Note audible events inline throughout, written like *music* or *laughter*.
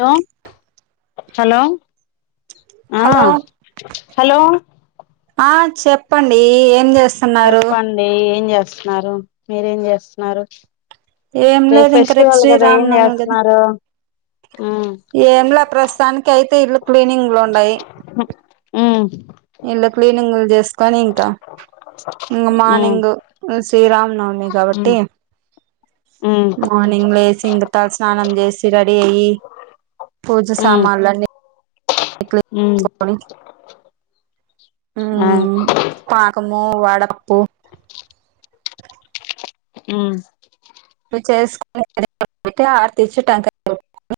Hello hello ఆ hello hello ఆ చెప్పండి ఏం చేస్ చెప్పండి ఏం చేస్ స్తున్నారు మీరేం చేస్తున్నారు ఏం అంటే లేదు ఇంక రేపు ఫెస్టివల్ కదా ఏం శ్రీరామనవమి కదా చేస్తన్నారు ఏంలా ప్రస్తుతానికి అయితే ఇల్లు క్లీనింగ్లు ఉండయి హ్మ్ ఇల్లు క్లీనింగ్లు చేసుకొని ఇంకా ఇంక ఉమ్ మార్నింగ్ శ్రీరామ్ నవమి కాబట్టి ఉమ్ మార్నింగ్ లేసి ఇంక తలస్నానం చేసి ర *unintelligible* పూజ ఉమ్ సామాన్లని ఉమ్ ఆ హ్మ్ పాకం ము వడపప్పు హ్మ్ ఇవి చేసుకుని *unintelligible* పెట్టి ఆర్తిచ్చి టెంకాయ కొట్టు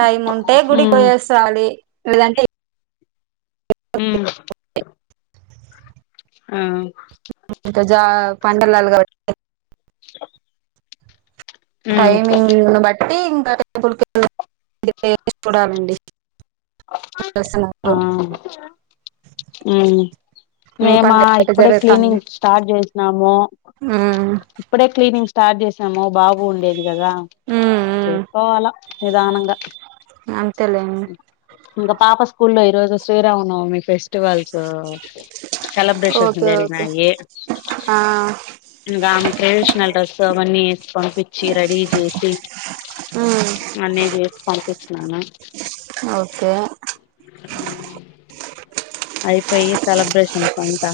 టైం ఉంటే ఉమ్ గుడికియేసాలి లేదంటే హ్మ్ ఇంక జా పండగ లల్ గ ఉమ్ టైమింగ్ని బట్ అయితే ఇంకా టేబుల్ *unintelligible* క చూడాలండి ఆ దర్శనాలు హ్మ్ మీ మేమా పనులు ఎట్ట ఇప్పుడే జరుగుతాంది క్లీనింగ్ స్టార్ట్ చేసినాము ఉమ్ ఇప్పుడే క్లీనింగ్ స్టార్ట్ చేస్ మో బాబు ఉండేది ఇది కదా ఉమ్ చేసుకోవాలా నిదానంగా అంతే లేండి ఇంకా పాప స్కూ లో ఈ రోజు Sriramanavami festivals celebrations okay okay జరిగినాయి. ఆ ఇంకా ట్రెడిషనల్ డ్రస్ అవన్నీ ఏసి పంపించి రెడీ చేసి ఉమ్ అన్నీ చేసి పంపించినాను. ఓకే అయిపోయి సెలబ్రేషన్స్ అఃత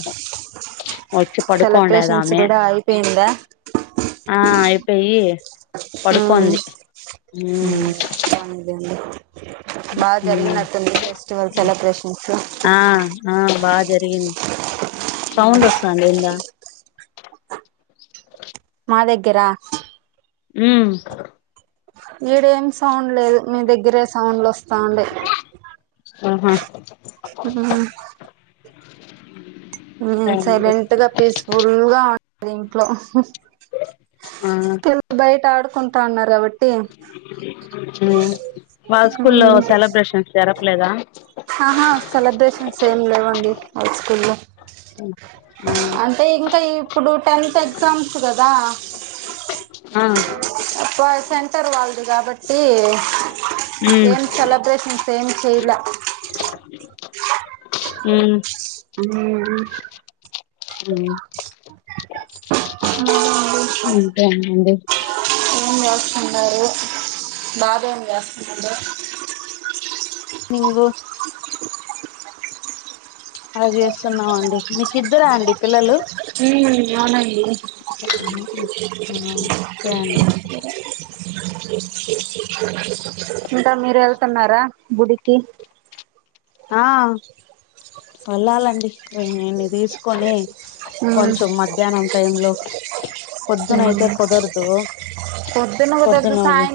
సెలబ్రేషన్స్ కూడా అయిపోయిందా పెయ్ ఉమ్ పడుకోంది హ్మ్ బా జరిగినట్టుంది ఫెస్టివల్ సెలెబ్రేషన్ ఆ ఆ బా జరిగింది సౌం అసం ఎండ్ల మా దగ్గరా ఉ ఈడేమ్స్ సౌండ్ లేదు మీ దగ్గరే సౌండ్లు ఒస్తాండి ఉహు ఊ అ *unintelligible* నేను సైలెంట్ గా పీస్ఫుల్ గా ఉ అది ఇంట్లో ఆ పిల్ బయట ఆడుకుం టన్నారవిడ్ ఉ వాళ్ళ స్కూల్లో సెలబ్రేషన్స్ జరపలేదా సేమ్ లేవండి హై స్కూల్లో ఆ అంటే ఇంకా ఈ ఇప్పుడు టెన్త్ ఎగ్జామ్స్ కదా అ సెంటర్ వాళ్ది గాబట్టి ఉమ్ ఏం సెలబ్రేషన్స్ ఏం చేయల ఉమ్ ఉ ఉ ఇంతే అండి ఏం చేస్తున్నారు బాబెం జేస్తున్నాడు *unintelligible* అది చేస్తున్న మండి మీకు ఇద్దరా అండి పిల్లలు ఊ అవునండి ఈ *unintelligible* ఆ ఓకే అండి *unintelligible* ఇంక మీరు ఎళ్తున్నారా గుడికి ఆ వెళ్లాలండి తీసుకొని కొంచెం మధ్యాహ్నం టైం లో పొద్దునయితే ఉమ్ కుదరదు పొద్దున పొద్దునవి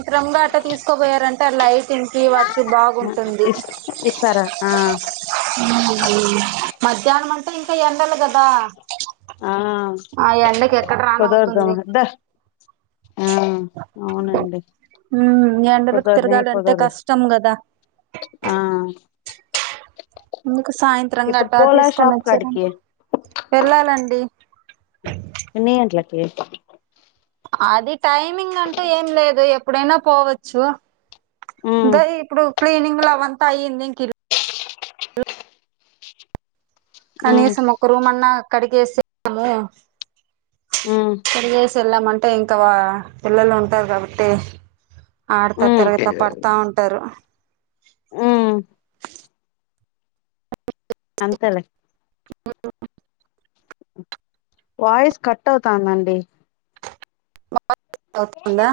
లైప తినికి వాటికి బాగుంటుంది ఇస్ ఇస్తారా ఆ *unintelligible* మధ్యనం అంటే ఇంకా ఎ కంటలు కదా ఆ ఆ ఎండకి ఎక్కడ రాన్ అవుతుంది కుదరదమ్మ దా ఆ అవునండి న్నిండలకు కుదరనే తిరగాలింటే కుదరదు కష్టం కదా ఆ మీకు సాయంత్రం ఇప్పుడు గటా పోలా తీసుకొని షాప్ కాడికి వచ్చారండి వెళ్ళాలండి న గంటలకి అది టైమింగ్ అంటూ ఏం లేదు ఎప్పుడైనా పోవచ్చు ఉమ్ దా ఇప్పుడు ప్లేనింగ్ లో అవంతా అయ్యింది ఇంక ఉమ్ కనీసం ఒక్క రూమ అన్న అక్కడికిసేాము ఉమ్ స *unintelligible* చెళ్లామ అంటే ఇంకా పిల్లలు ఉంటారు కాబట్టి ఆడతా ఉమ్ తిరగతా పడతా ఉంటారు ఉమ్ అంతలే *unintelligible* వాయిస్ కట్ అవుతందండి *unintelligible* దా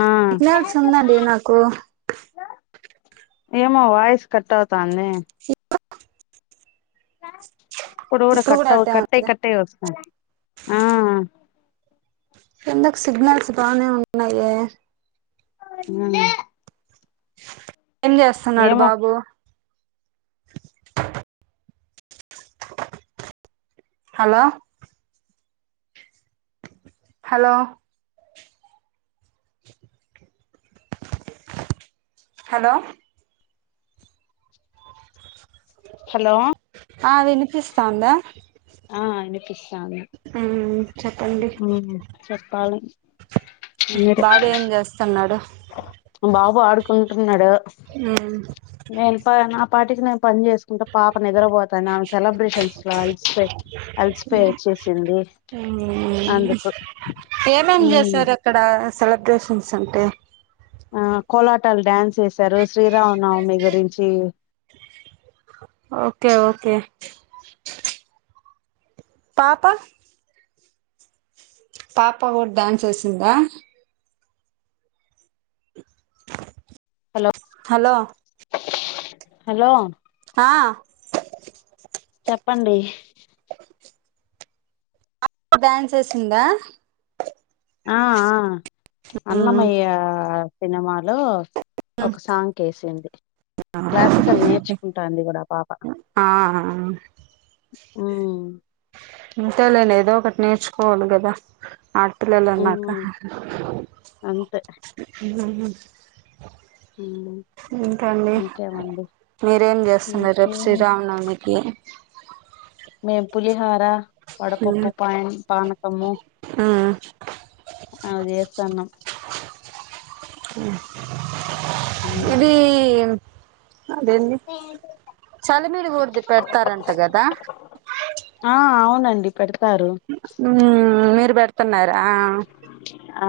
ఆ సిగ్నల్స్ ఉందండి నాకు ఏమో వాయిస్ కట్వుతాంది ఇప్పుడ కూడా ఇప్పుడు కట్ట అట్టే కట్ట ఉంది కట్టే వస్త ఆ ఎందకు సిగ్నల్స్ బానే ఉన్నా ఏ *unintelligible* ఏం చేస్తున్నాడు ఏమో బాబు హలో హలో హలో హలో ఆ వినిపిస్తాందా ఆ అయన మ్మ్ చెప్పండి చెప్పార బాబు ఏం చేస్తాన్నాడు బాబు ఆడుకుంటున్నాడు మ్మ్ నేను పొనాప్ నాపాటికి నేను పని చేసుకుంట పాపని నిద్రపోతాంది ఆ సెలబ్రేషన్స్ లో అలసిపో అలసిపోయి వచ్చేసింది మ్మ్ అందుకు ఏమేం చేశారు అక్కడ సెలబ్రేషన్స్ అంటే ఆ కోలాటాలు డ్యాన్స్ చేసారు శ్రీరామనవమి గురించి ఓకే ఓకే పాప పాప కూడా డ్యాన్స్ వేసిందా హలో హలో హలో ఆ చెప్పండి డ్యాన్స్ ఎసిందా ఆ ఆ అన్నమయ్య ఆ ఆ సినిమాలో ఒక సాంగ్కకి ఎసింది క్లాసికల్ నేర్చుకుంటాంది కదా ఆ పాప ఆ అంతేలేండి ఏదో ఒకటి నేర్చుకో పిల్లొల్లు అన్నాక అంతే ఉమ్, ఇంకాండి ఇంకేమండి మీరేం చేస్తున్నారు రేపు ఇంకేం శ్రీరామనవమికి మేం పులిహొర ఇంకా వడపప్పు పయ పనకము మ్మ్ అ చేస్తాన్నాం అ ఇది ఉమ్, అదేండి చలి మీడి కొడితే పెడతారంట కదా ఆ అవునండి పెడతారు మ్మ్ మీరు పెడుతాన్నార్ ఆ ఆ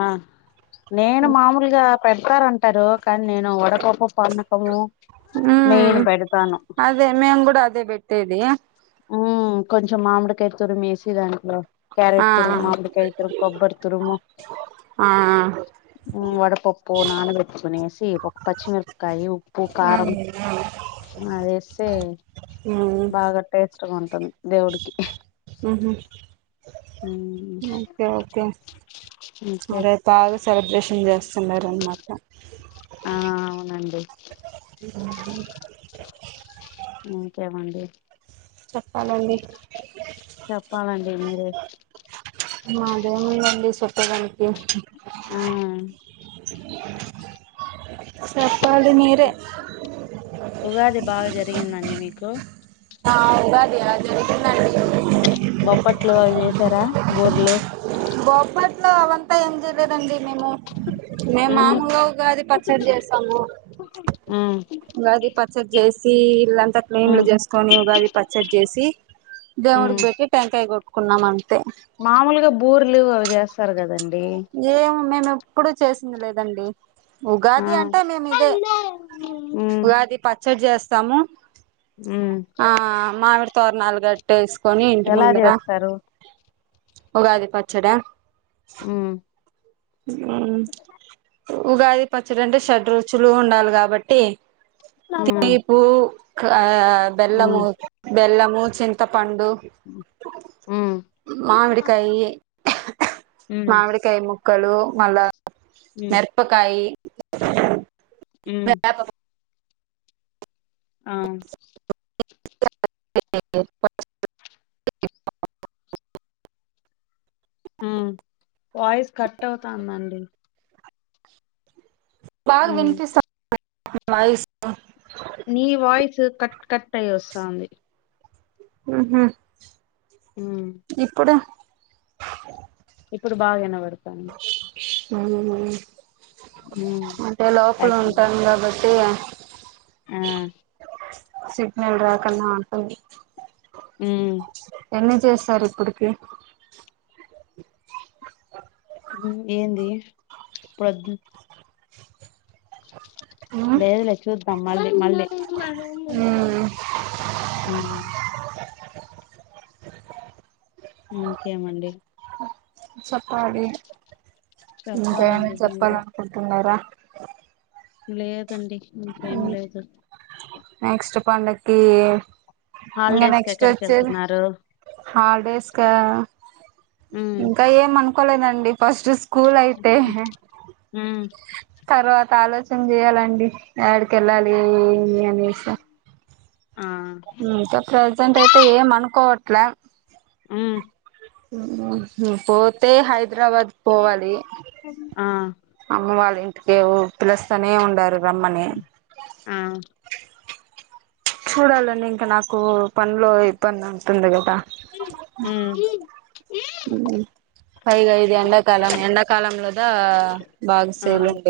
నేను మామూలుగా పెడతారంటారు. కానీ నేను వడపప్పు, పానకము మ్మ్ మెయిన్ పెడతాను పెట్టెది హ్మ్ కొంచం మామిడికాయ తూరుము వేసి దాంట్లో ఆ క్యారెట్ తురుము, మామిడికాయ తురుము, కొబ్బరి తురుము, ఆ వడపప్పు నానబెట్టుకునేసి ఒక పచ్చిమిరపకాయ ఉప్పు కారం అదేస్తే మ్మ్ బాగా ఇష్టం ఉంటుంది దేవుడికి ఆహ ఉమ్ ఓకే ఓకే ఇంకే అరే బాగా సెలబ్రేషన్ చేస్త అన్నారు అనమాట ఆ అవునండి ఇంకేముంది. చెప్పాలండి చెప్పాలండి మీరే మధేం ఉందండి చెప్పే దానికి ఆ సరే ఉగాది బాగా జరిగిందండి మీకు మీకు ఆ ఉగాది ఆ జరిగిందండి బొప్పట్లు అవి చేసారా బూరెలు ఇంట్లో అవంతా ఏం జేయాలేదండి మేము మేము ఉమ్ మాములుగా ఉగాది పచ్చడి చేస్తాము. ఉమ్ ఉగాది పచ్చడి చే సి అంత క్లీన్లు ఉమ్ చేసుకొని ఉగాది పచ్చడి చేసి ఉమ్ దేవుడికి పెట్టి టెంకాయ కొ కున్నా అన్మాట మామూలుగా బూరేలు అవి చేస్తారు కదండి. ఏమో మేము ఎప్ ఎప్పుడు చేసింది లేదండి. ఆ ఉగాది అంటే మేము ఇదే మ్మ్ ఉగాది పచ్చడి చేస్తాం. చేస్తాము మ్మ్ ఆ మామిడి తొరణాలు కాట్టేసి కొని ఇంటి ఎలా ముందర చేస్తారు ఉగాది పచ్చడ హు హు ఉగాది పచ్చడి అంటే షడ్ రుచులు ఉండాలి కాబట్టి మ్మ్ తీపు ఆ బెల్లం మ్మ్ బెల్లము చింతపండ పండు మ్మ్ మామిడి కాయ మ్మ్ మామిడి కాయ ముక్కలు లో మళ్ల మ్మ్ మిరపకాయ మ మ్మ్ ప *unintelligible* ఆ *unintelligible* హు వాయిస్ కట్ అవుతా ఉందండి బాగ మ్మ్ వినిపిస్త *unintelligible* వాయిస్ నీ వాయిస్ కట్ కట్ అయి వస్తా వుంది ఉహు మ్మ్ ఇప్పుడు ఇప్పుడు బాగ వినబడతాంది మ్మ్ *unintelligible* అంటే లోపల థాంక్యూ ఉంటాం కాబట్టి *unintelligible* ఆ సెట్ మళ్లి రాకమ్మ అంటుంది హు ఎన్ని చేశారు ఇప్పుడికి హు ఏంది పద్ద్ ఉమ్ లేదు లే చూద్దం మళ్ళీ మళ్ళీ హు ఇంకేమండి చెప్పాలి ఇంక ఏమైనా చెప్పాలండి మీరే చెప్పాలనుకుంటున్నారా లేదండి ఇంకేం లేదు నెక్స్ట్ పండక్కీ ఏ ఇంక హాలిడేస్ కి నెక్స్ట్ ఎక్కడికి వచ్చేది వెళ్తున్నారు హాల్డేస్ స్ కా ఉమ్ ఇంకా ఏం అనుకోలేద దండి ఫస్ట్ స్కూల్ అయితే ఉమ్ తర్వాత ఆలోచి చన చెయ్యాలండి యాడికెళ్ళాలి చేస్తా ఆ ఇంక ప్రెసెంట్ అయితే ఏం అనుకోవ ట్ల మ్ పోతే హై హైదరాబాద్ పోవాలి ఆ అమ్మ వాళ్ళ ఇంటికే వొ పిలుస్తానే ఉండారు రమ్మని ఆ చూడాలండి ఇంక నాకు పనులో ఇబ్బంది ఉంటుంది కదా ఉమ్ మ్.. పైగా ఇది ఎండాకాలం ఎండాకాలంలోదా బాగా ఆ సేల్ ఉండేది.